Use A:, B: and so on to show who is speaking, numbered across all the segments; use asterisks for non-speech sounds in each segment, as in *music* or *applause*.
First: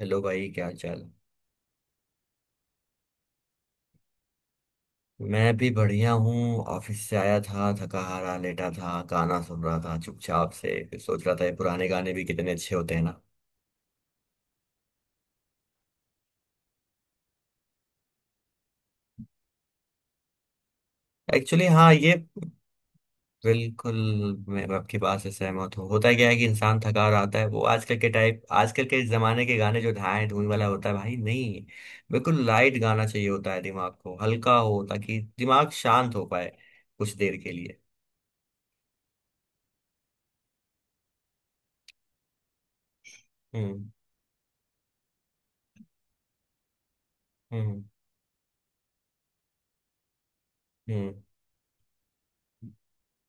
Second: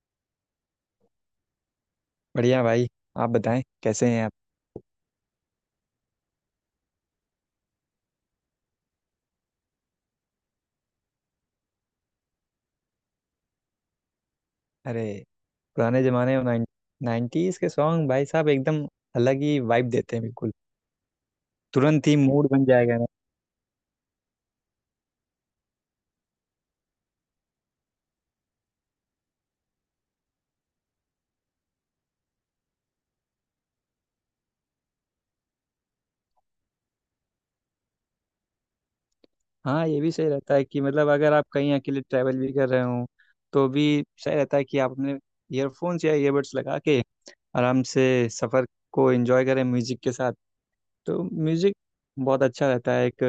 A: Hello भाई, क्या हाल चाल।
B: बढ़िया भाई। आप बताएं कैसे हैं आप।
A: मैं भी बढ़िया हूँ। ऑफिस से आया था, थका हारा लेटा था, गाना सुन रहा था चुपचाप से। फिर सोच रहा था, ये पुराने गाने भी कितने अच्छे होते हैं ना।
B: अरे, पुराने जमाने में नाइन्टीज के सॉन्ग भाई साहब एकदम अलग ही वाइब देते हैं बिल्कुल।
A: एक्चुअली हाँ
B: तुरंत
A: ये,
B: ही मूड बन जाएगा ना।
A: बिल्कुल। मैं आपकी बात से सहमत हूँ। होता क्या है कि इंसान थका हारा आता है, वो आजकल के टाइप आजकल के जमाने के गाने जो ढाए धून वाला होता है, भाई नहीं। बिल्कुल लाइट गाना चाहिए होता है, दिमाग को हल्का हो ताकि दिमाग शांत हो पाए कुछ देर के लिए।
B: हाँ, ये भी सही रहता है कि मतलब अगर आप कहीं अकेले ट्रैवल भी कर रहे हो, तो भी
A: हम्म,
B: सही रहता है कि आप अपने ईयरफोन्स या ईयरबड्स लगा के
A: हम्म,
B: आराम से सफ़र को एंजॉय करें म्यूजिक के साथ।
A: हम्म।
B: तो म्यूजिक बहुत अच्छा रहता है, एक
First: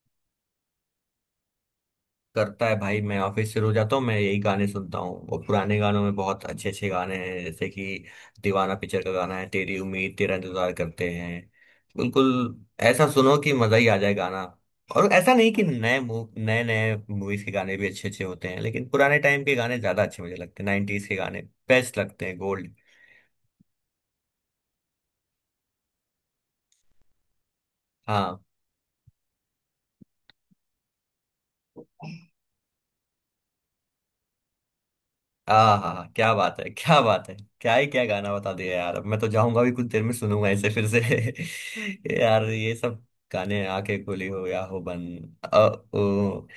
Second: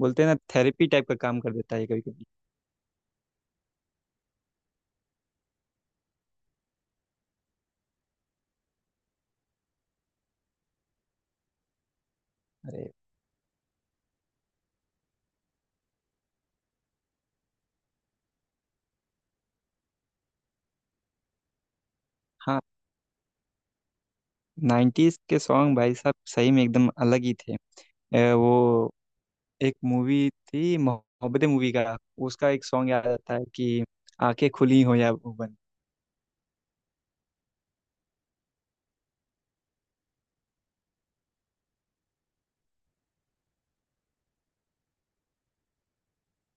B: बोलते हैं ना, थेरेपी टाइप का काम कर देता है कभी कभी।
A: करता है भाई। मैं ऑफिस से रोज आता हूँ, मैं यही गाने सुनता हूँ। और पुराने गानों में बहुत अच्छे अच्छे गाने हैं। जैसे कि दीवाना पिक्चर का गाना है, तेरी उम्मीद तेरा इंतजार करते हैं। बिल्कुल
B: अरे
A: ऐसा, सुनो कि मजा ही आ जाए गाना। और ऐसा नहीं कि नए नए नए मूवीज के गाने भी अच्छे अच्छे होते हैं, लेकिन पुराने टाइम के गाने ज्यादा अच्छे मुझे लगते हैं। 90s के गाने बेस्ट लगते हैं,
B: हाँ,
A: गोल्ड।
B: नाइन्टीज के सॉन्ग भाई साहब सही में एकदम अलग ही थे।
A: हाँ,
B: वो एक मूवी थी मोहब्बतें, मूवी का उसका एक सॉन्ग याद आता है कि आंखें खुली हो या वो बंद,
A: हाँ, हाँ, क्या बात है, क्या बात है। क्या ही, क्या गाना बता दिया यार। अब मैं तो जाऊंगा भी, कुछ देर में सुनूंगा इसे फिर से। *laughs* यार ये सब गाने, आके खुली हो या हो बन। अ, ओ,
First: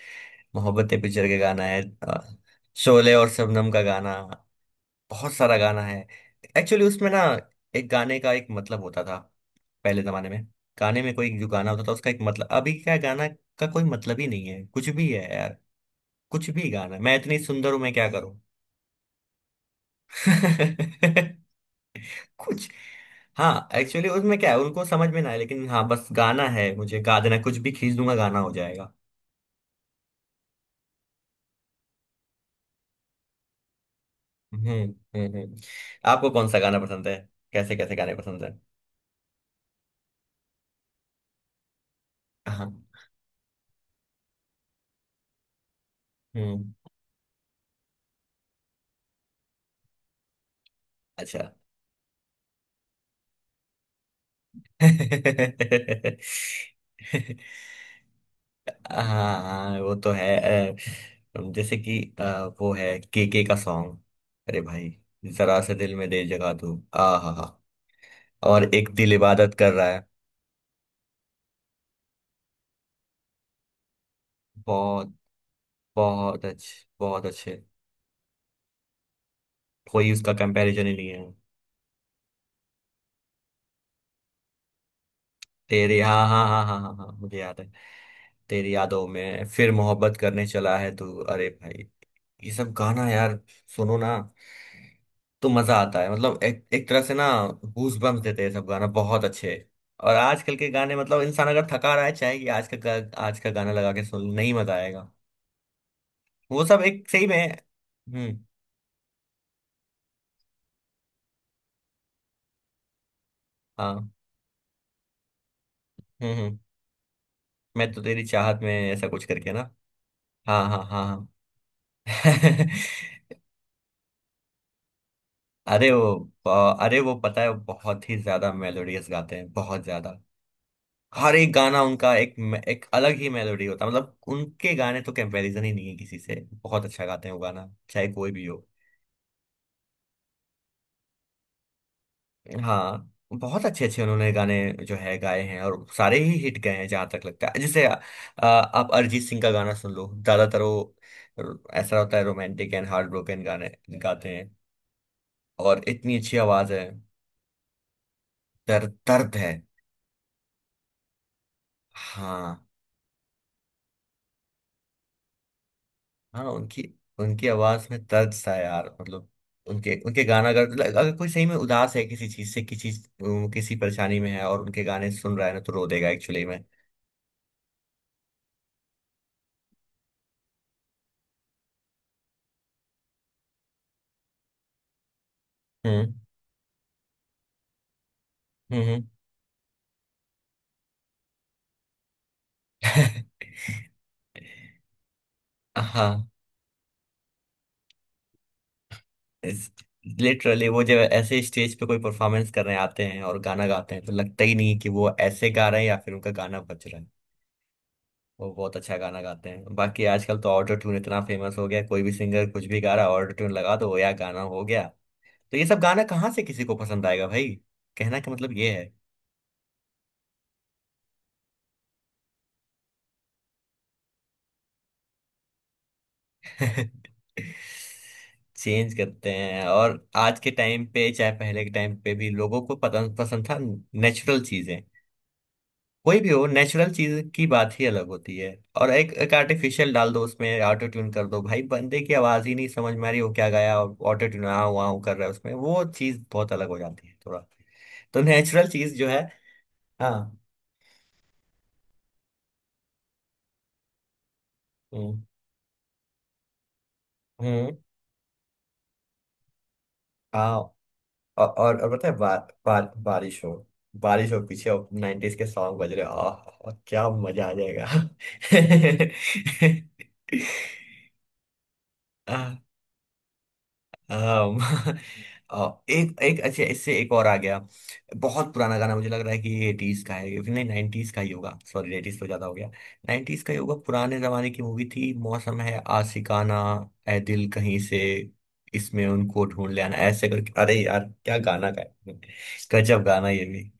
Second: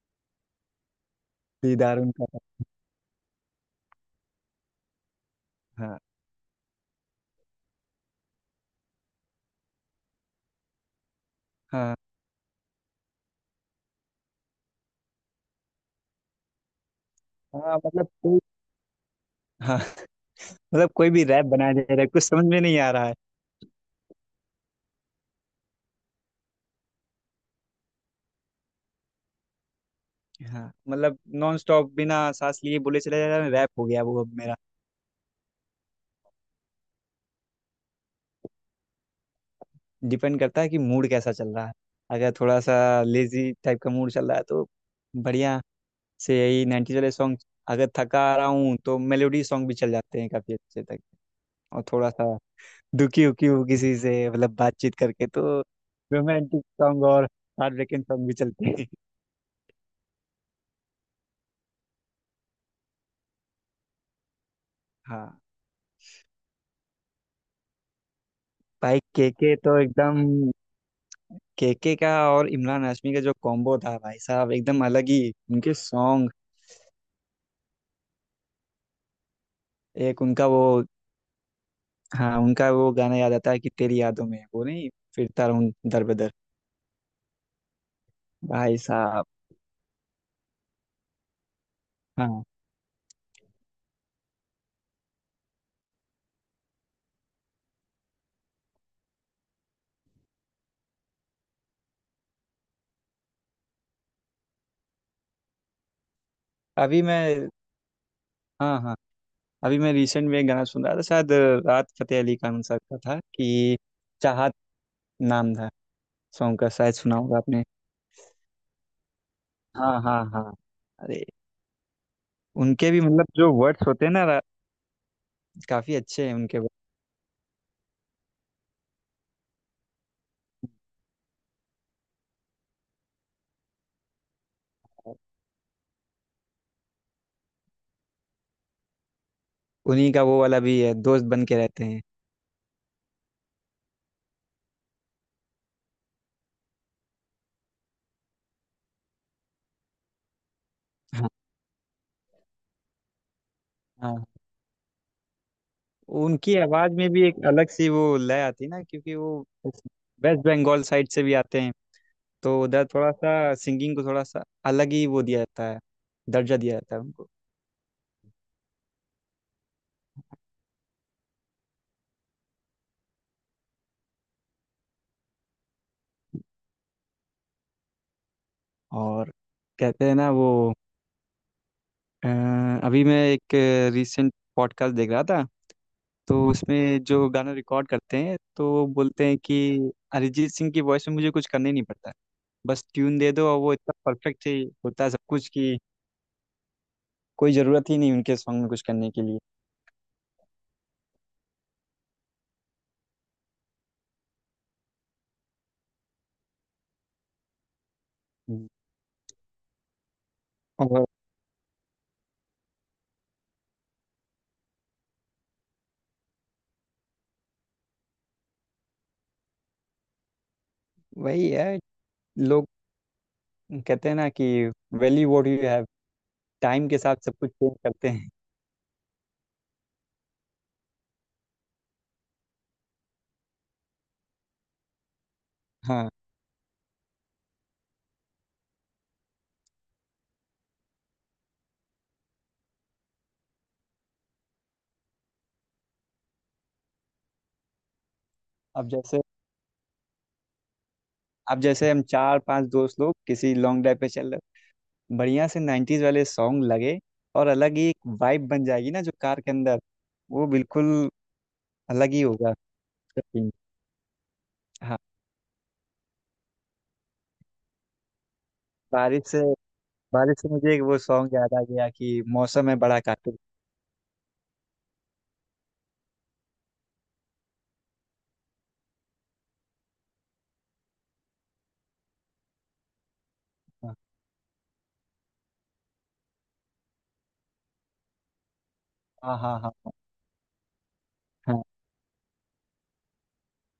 A: मोहब्बतें पिक्चर के गाना है।
B: दीदार उनका।
A: शोले और शबनम का गाना, बहुत सारा गाना
B: हाँ
A: है। एक्चुअली उसमें ना, एक गाने का एक मतलब होता था पहले जमाने में। गाने में कोई जो गाना होता था,
B: हाँ
A: उसका एक मतलब। अभी क्या गाना का कोई मतलब ही नहीं है, कुछ भी है यार। कुछ भी गाना, मैं इतनी सुंदर
B: हाँ,
A: हूं मैं
B: मतलब
A: क्या करूं।
B: कोई हाँ मतलब कोई भी रैप
A: *laughs*
B: बनाया जा रहा है, कुछ समझ में
A: कुछ,
B: नहीं आ रहा है।
A: हाँ एक्चुअली उसमें क्या है उनको समझ में ना है, लेकिन हाँ बस गाना है, मुझे गा देना कुछ भी, खींच दूंगा गाना हो जाएगा।
B: हाँ, मतलब नॉन स्टॉप बिना सांस लिए बोले चला जा रहा है, रैप हो गया वो अब मेरा।
A: हम्म, हम्म, आपको कौन सा गाना पसंद है, कैसे कैसे गाने पसंद है?
B: डिपेंड करता है कि मूड कैसा चल रहा है। अगर थोड़ा
A: हाँ।
B: सा लेजी टाइप का मूड चल रहा है तो बढ़िया से यही
A: हम्म।
B: 90s वाले सॉन्ग। अगर थका आ रहा हूँ तो मेलोडी सॉन्ग भी चल जाते हैं काफी अच्छे तक।
A: अच्छा।
B: और थोड़ा सा दुखी उखी हूँ किसी से, मतलब बातचीत करके, तो रोमांटिक सॉन्ग और
A: *laughs*
B: हार्ट ब्रेकिंग सॉन्ग भी चलते हैं।
A: हाँ, हाँ, वो तो है। अ, जैसे कि वो है के का सॉन्ग, अरे भाई,
B: हाँ,
A: जरा से दिल में दे जगह तू आ हा हा। और एक,
B: भाई
A: दिल इबादत
B: केके
A: कर
B: तो
A: रहा है।
B: एकदम, केके का और इमरान हाशमी का जो कॉम्बो था भाई साहब, एकदम अलग
A: बहुत,
B: ही उनके सॉन्ग।
A: बहुत अच्छे, बहुत अच्छे। कोई
B: एक
A: उसका
B: उनका वो
A: कंपैरिजन ही नहीं है।
B: हाँ, उनका वो गाना याद आता है कि तेरी यादों में वो नहीं, फिरता रहूं
A: तेरी,
B: दर
A: हाँ,
B: बदर।
A: हाँ, हाँ, हाँ, हाँ, हाँ, मुझे याद है। तेरी
B: भाई
A: यादों
B: साहब,
A: में फिर, मोहब्बत करने चला है तू, अरे भाई।
B: हाँ।
A: ये सब गाना यार, सुनो ना, तो मजा आता है। मतलब एक एक तरह से ना गूज बम्स देते हैं, सब गाना बहुत अच्छे। और आजकल के गाने, मतलब इंसान अगर थका रहा है, चाहे कि आज का आज का गाना लगा के सुन, नहीं मजा आएगा। वो सब
B: अभी
A: एक, सही में।
B: मैं
A: हम्म।
B: हाँ हाँ, अभी मैं रिसेंट में एक गाना सुन रहा था शायद राहत फतेह अली खान साहब का था कि
A: हाँ।
B: चाहत नाम था
A: हम्म, हम्म।
B: सॉन्ग का, शायद सुना होगा आपने।
A: मैं तो तेरी चाहत में, ऐसा कुछ करके ना।
B: हाँ हाँ हाँ,
A: हाँ, हाँ,
B: अरे,
A: हाँ, हाँ।
B: उनके
A: *laughs*
B: भी मतलब जो वर्ड्स होते हैं ना
A: अरे
B: काफी
A: वो,
B: अच्छे हैं उनके वर्ड।
A: अरे वो पता है, वो बहुत ही ज्यादा मेलोडियस गाते हैं, बहुत ज्यादा। हर एक गाना उनका एक, एक अलग ही मेलोडी होता है। मतलब उनके गाने तो कंपैरिजन ही नहीं है किसी से। बहुत अच्छा गाते हैं वो, गाना चाहे कोई भी हो।
B: उन्हीं का वो वाला भी है, दोस्त बन के रहते हैं।
A: हाँ, बहुत अच्छे अच्छे उन्होंने गाने जो है गाए हैं, और सारे ही हिट गए हैं जहां तक लगता है। जैसे आप अरिजीत सिंह का गाना सुन लो, ज्यादातर वो
B: हाँ।
A: ऐसा होता है, रोमांटिक एंड हार्ट ब्रोकन गाने
B: हाँ
A: गाते हैं। और इतनी अच्छी
B: उनकी
A: आवाज है,
B: आवाज में भी एक अलग सी वो लय आती है ना,
A: दर्द,
B: क्योंकि वो
A: दर्द है।
B: वेस्ट बंगाल साइड से भी आते हैं। तो
A: हाँ।
B: उधर थोड़ा सा सिंगिंग को थोड़ा सा अलग ही वो दिया जाता है,
A: हाँ
B: दर्जा दिया
A: उनकी,
B: जाता है उनको।
A: उनकी आवाज में दर्द सा है यार। मतलब उनके, उनके गाना अगर अगर कोई सही में उदास है किसी चीज से, किसी किसी परेशानी में है और उनके गाने सुन रहा है ना, तो रो देगा एक्चुअली में।
B: और कहते हैं ना वो, अ, अभी मैं एक रीसेंट पॉडकास्ट देख रहा था,
A: हम्म,
B: तो उसमें जो गाना रिकॉर्ड करते हैं तो
A: हम्म,
B: वो
A: हम्म।
B: बोलते हैं कि अरिजीत सिंह की वॉइस में मुझे कुछ करना ही नहीं पड़ता, बस ट्यून दे दो और वो इतना परफेक्ट ही होता है सब कुछ कि
A: *laughs* हाँ।
B: कोई ज़रूरत ही नहीं उनके सॉन्ग में कुछ करने के लिए।
A: लिटरली वो जब ऐसे स्टेज पे कोई परफॉर्मेंस करने आते हैं और गाना गाते हैं, तो लगता ही नहीं कि वो ऐसे गा रहे हैं या फिर उनका गाना बज रहा है। वो
B: हम्म।
A: बहुत अच्छा गाना गाते हैं। बाकी आजकल तो ऑटो ट्यून
B: और
A: इतना फेमस हो गया है, कोई भी सिंगर कुछ भी गा रहा है, ऑटो ट्यून लगा दो या गाना हो गया। तो ये सब गाना कहाँ से किसी को पसंद आएगा भाई? कहना का मतलब ये
B: वही है, लोग कहते हैं ना कि value what you have, time
A: है।
B: के
A: *laughs*
B: साथ सब कुछ चेंज करते हैं।
A: चेंज करते हैं, और आज के टाइम पे, चाहे पहले के टाइम पे भी लोगों को पसंद, पसंद था। नेचुरल चीजें
B: हाँ,
A: कोई भी हो, नेचुरल चीज की बात ही अलग होती है। और एक, एक आर्टिफिशियल डाल दो, उसमें ऑटो ट्यून कर दो, भाई बंदे की आवाज ही नहीं समझ में आ रही, हो क्या गाया और ऑटो ट्यून आ हुआ कर रहा है उसमें, वो चीज बहुत अलग हो जाती है, थोड़ा। तो नेचुरल
B: अब
A: चीज जो है।
B: जैसे
A: हाँ।
B: अब जैसे हम चार पांच दोस्त लोग किसी लॉन्ग ड्राइव पे चल रहे,
A: हम्म,
B: बढ़िया से 90s वाले सॉन्ग लगे, और अलग ही एक वाइब बन जाएगी ना जो कार के अंदर,
A: हम्म।
B: वो बिल्कुल
A: और और पता
B: अलग
A: है,
B: ही
A: बार,
B: होगा
A: बार,
B: उसका
A: बारिश हो,
B: scene।
A: बारिश हो पीछे,
B: हाँ,
A: 90s के सॉन्ग बज रहे, आह क्या मजा आ जाएगा।
B: बारिश से बारिश से मुझे एक वो सॉन्ग याद आ गया कि
A: *laughs* आह,
B: मौसम है बड़ा कातिल।
A: आम, एक, एक अच्छा इससे एक और आ गया। बहुत पुराना गाना मुझे लग रहा है कि ये 80s का है, ये नहीं, 90s का ही होगा। सॉरी, 80s तो ज्यादा हो गया, 90s का ही होगा।
B: हाँ
A: पुराने जमाने की मूवी थी, मौसम है आशिकाना, ए दिल कहीं से इसमें
B: हाँ
A: उनको
B: हाँ
A: ढूंढ
B: हाँ
A: ले आना, ऐसे करके, अरे यार, क्या गाना गाया। गजब गाना ये भी।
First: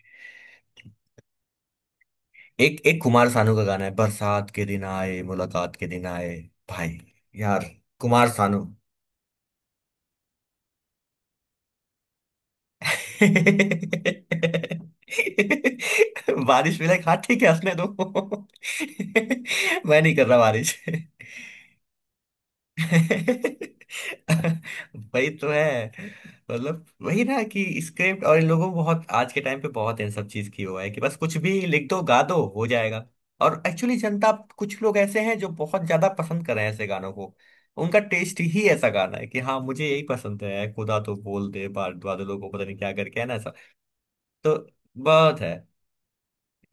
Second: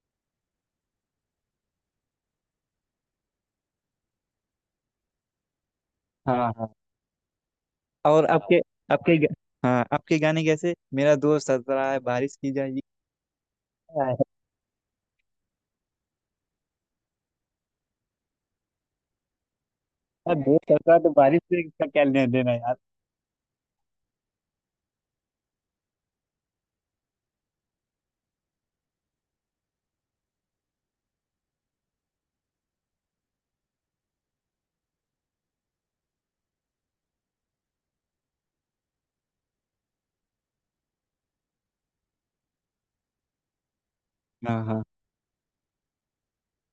A: एक, एक कुमार सानू का गाना है, बरसात के दिन आए, मुलाकात के दिन आए।
B: हाँ हाँ हाँ।
A: भाई यार,
B: और
A: कुमार
B: आपके
A: सानू।
B: आपके ग- हाँ, आपके गाने कैसे, मेरा दोस्त हंस रहा है बारिश की जाएगी। यार,
A: *laughs* बारिश मिले खा, ठीक है हंसने दो। *laughs* मैं नहीं कर रहा
B: दोस्त
A: बारिश।
B: हंस
A: *laughs*
B: रहा है तो बारिश से इसका क्या लेना देना है यार।
A: *laughs* वही तो है। मतलब वही ना कि स्क्रिप्ट, और इन लोगों को बहुत आज के टाइम पे बहुत इन सब चीज की हुआ है, कि बस कुछ भी लिख दो, गा दो, हो जाएगा। और एक्चुअली जनता, कुछ लोग ऐसे हैं जो बहुत ज्यादा पसंद कर रहे हैं ऐसे गानों को। उनका टेस्ट ही ऐसा गाना है कि हाँ मुझे यही पसंद है, खुदा तो बोल दे बाद बादलों को, पता नहीं क्या करके है ना, ऐसा। तो
B: हाँ हाँ,
A: बहुत है,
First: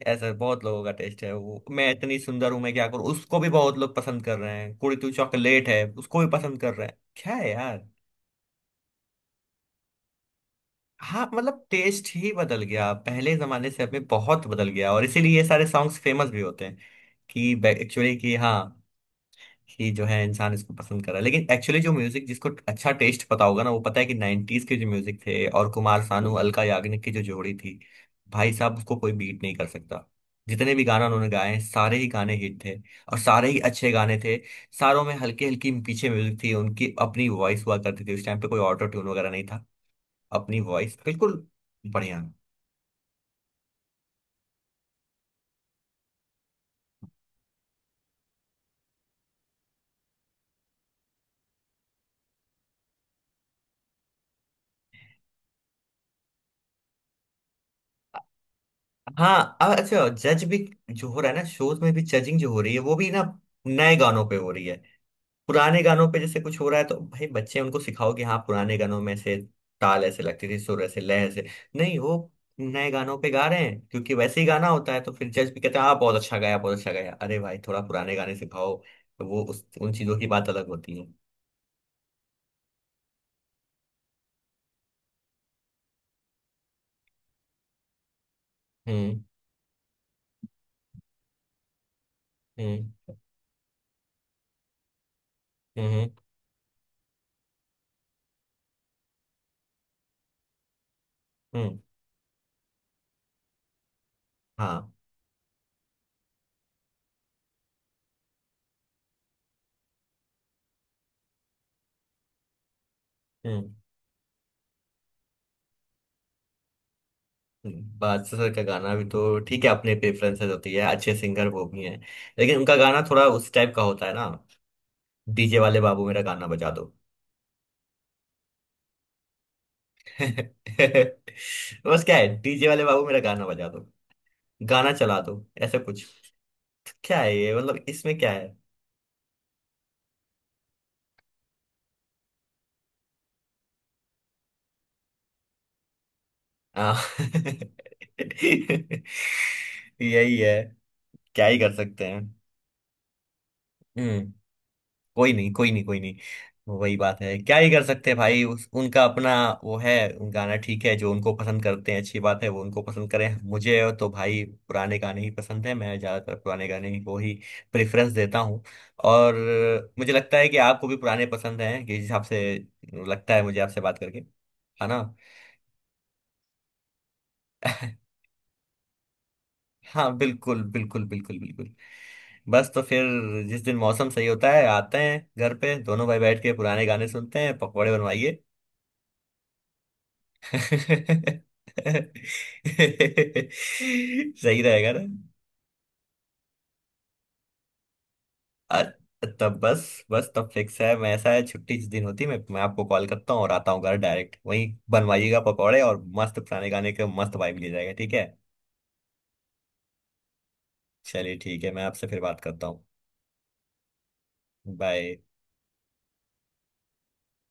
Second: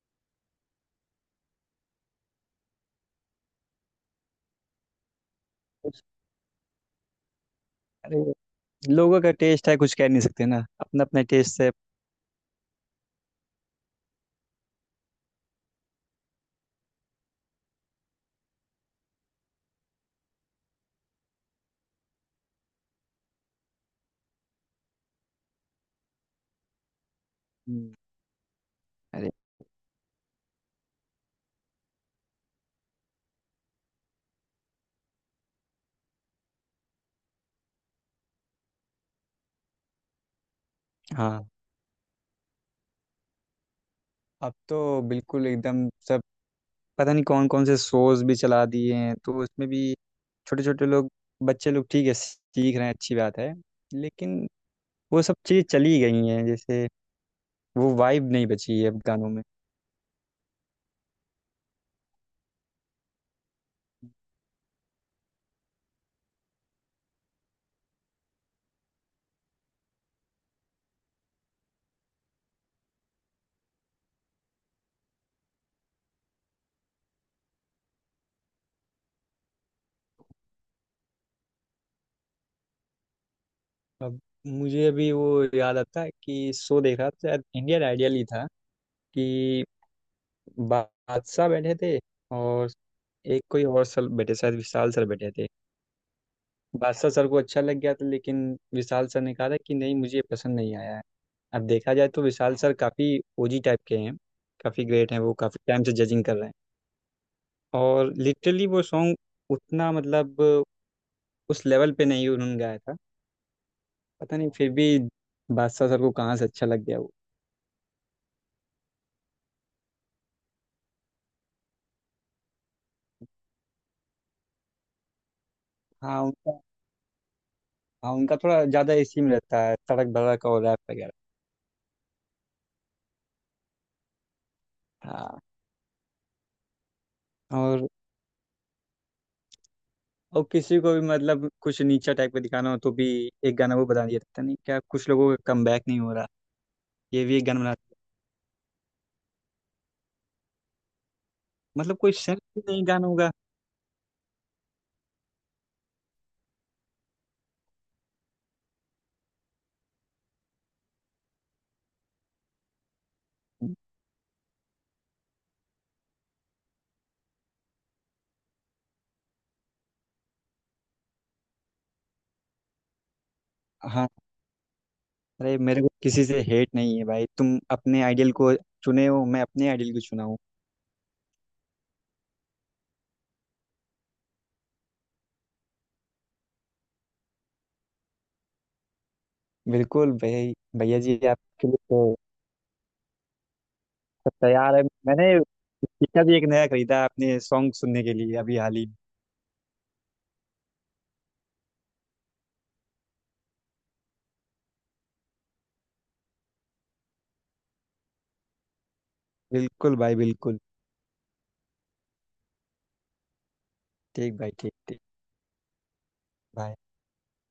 A: ऐसा बहुत लोगों का टेस्ट है। वो मैं इतनी सुंदर हूं मैं क्या करूं, उसको भी बहुत लोग पसंद कर रहे हैं। कुड़ी तू चॉकलेट है, उसको भी पसंद कर रहे हैं, क्या है यार।
B: अरे, लोगों का टेस्ट है, कुछ कह नहीं सकते ना, अपना अपना
A: हाँ
B: टेस्ट
A: मतलब
B: है।
A: टेस्ट ही बदल गया, पहले जमाने से अब में बहुत बदल गया, और इसीलिए ये सारे सॉन्ग्स फेमस भी होते हैं। कि एक्चुअली कि हाँ, कि जो है इंसान इसको पसंद कर रहा है। लेकिन एक्चुअली जो म्यूजिक, जिसको अच्छा टेस्ट पता होगा ना, वो पता है कि 90s के जो म्यूजिक थे, और कुमार सानू अलका याग्निक की जो जोड़ी थी,
B: हम्म,
A: भाई साहब उसको कोई
B: अरे
A: बीट नहीं कर सकता। जितने भी गाना उन्होंने गाए हैं, सारे ही गाने हिट थे, और सारे ही अच्छे गाने थे। सारों में हल्की हल्की पीछे म्यूजिक थी, उनकी अपनी वॉइस हुआ करती थी, उस टाइम पे कोई ऑटो ट्यून वगैरह नहीं था। अपनी वॉइस, बिल्कुल
B: हाँ।
A: बढ़िया।
B: अब तो बिल्कुल एकदम सब, पता नहीं कौन कौन से शोज भी चला दिए हैं, तो उसमें भी छोटे छोटे लोग, बच्चे लोग ठीक है सीख रहे हैं, अच्छी बात है। लेकिन वो सब चीज़ें चली गई हैं, जैसे वो वाइब नहीं बची है अब गानों में।
A: हाँ अब अच्छा, जज भी जो हो रहा है ना, शोज में भी जजिंग जो हो रही है, वो भी ना नए गानों पे हो रही है। पुराने गानों पे जैसे कुछ हो रहा है, तो भाई बच्चे उनको सिखाओ कि हाँ पुराने गानों में से ताल ऐसे लगती थी, सुर ऐसे, लय ऐसे। नहीं, वो नए गानों पे गा रहे हैं क्योंकि वैसे ही गाना होता है, तो फिर जज भी कहते हैं हाँ बहुत अच्छा गाया, बहुत अच्छा गाया। अरे भाई, थोड़ा पुराने गाने सिखाओ, तो वो, उस उन चीजों की बात अलग होती है।
B: अब मुझे अभी वो याद आता है कि शो देख रहा था शायद इंडियन आइडियल ही था
A: हम्म,
B: कि बा- बादशाह बैठे थे और
A: हम्म,
B: एक कोई और सर बैठे शायद विशाल सर बैठे थे।
A: हम्म,
B: बादशाह सर को अच्छा लग गया था, लेकिन विशाल सर ने कहा था कि नहीं, मुझे ये पसंद नहीं आया है। अब
A: हम्म।
B: देखा जाए तो विशाल सर काफ़ी ओजी टाइप के हैं, काफ़ी
A: हाँ।
B: ग्रेट हैं, वो काफ़ी टाइम से जजिंग कर रहे हैं। और लिटरली वो सॉन्ग उतना, मतलब उस लेवल पे नहीं उन्होंने गाया था।
A: हम्म,
B: पता नहीं फिर भी बादशाह सर को कहाँ से अच्छा लग गया वो।
A: बादशाह सर का गाना भी तो ठीक है, अपने प्रेफरेंसेस होती है, अच्छे सिंगर वो भी हैं। लेकिन उनका गाना थोड़ा उस टाइप का होता है ना, डीजे वाले बाबू मेरा
B: हाँ
A: गाना
B: उनका
A: बजा दो।
B: हाँ, उनका थोड़ा ज़्यादा इसी में रहता है, सड़क भड़क
A: *laughs*
B: और रैप वगैरह।
A: बस क्या है, डीजे वाले बाबू मेरा गाना बजा दो, गाना चला
B: हाँ,
A: दो, ऐसा कुछ। क्या है ये, मतलब
B: और
A: इसमें क्या है?
B: और किसी को भी मतलब कुछ नीचा टाइप का दिखाना हो तो भी एक गाना वो बता दिया था, पता नहीं क्या, कुछ लोगों का कम बैक नहीं हो रहा,
A: हाँ।
B: ये भी एक गाना बना।
A: *laughs* यही है, क्या ही कर
B: मतलब
A: सकते
B: कोई
A: हैं।
B: सेंस ही नहीं गानों का।
A: हम्म। कोई नहीं, कोई नहीं, कोई नहीं। वही बात है, क्या ही कर सकते हैं भाई। उनका अपना वो है, उनका गाना ठीक है। जो उनको पसंद करते हैं अच्छी बात है, वो उनको पसंद करें। मुझे तो भाई पुराने गाने ही पसंद है, मैं ज्यादातर पुराने गाने ही को ही प्रेफरेंस देता हूँ। और मुझे लगता है कि आपको भी पुराने पसंद हैं, कि जिस हिसाब से लगता है मुझे आपसे बात
B: हाँ,
A: करके, है ना।
B: अरे मेरे को किसी से हेट नहीं है भाई, तुम अपने
A: *laughs*
B: आइडियल को चुने हो, मैं अपने आइडियल को
A: हाँ
B: चुना हूँ।
A: बिल्कुल, बिल्कुल, बिल्कुल, बिल्कुल। बस तो फिर, जिस दिन मौसम सही होता है, आते हैं घर पे, दोनों भाई बैठ के पुराने गाने सुनते हैं, पकौड़े बनवाइए।
B: बिल्कुल भाई।
A: *laughs*
B: भैया जी आपके लिए तो सब
A: सही
B: तैयार है,
A: रहेगा ना।
B: मैंने स्पीकर भी एक नया खरीदा है अपने सॉन्ग सुनने के लिए अभी हाल
A: अ-
B: ही में।
A: तब बस, बस तब फिक्स है। मैं ऐसा है, छुट्टी जिस दिन होती है, मैं आपको कॉल करता हूँ और आता हूँ घर डायरेक्ट, वहीं बनवाइएगा पकौड़े और मस्त पुराने गाने के मस्त वाइब ले जाएगा, ठीक है।
B: बिल्कुल भाई, बिल्कुल।
A: चलिए ठीक है, मैं आपसे फिर बात करता हूँ।
B: ठीक भाई, ठीक ठीक
A: बाय।
B: भाई।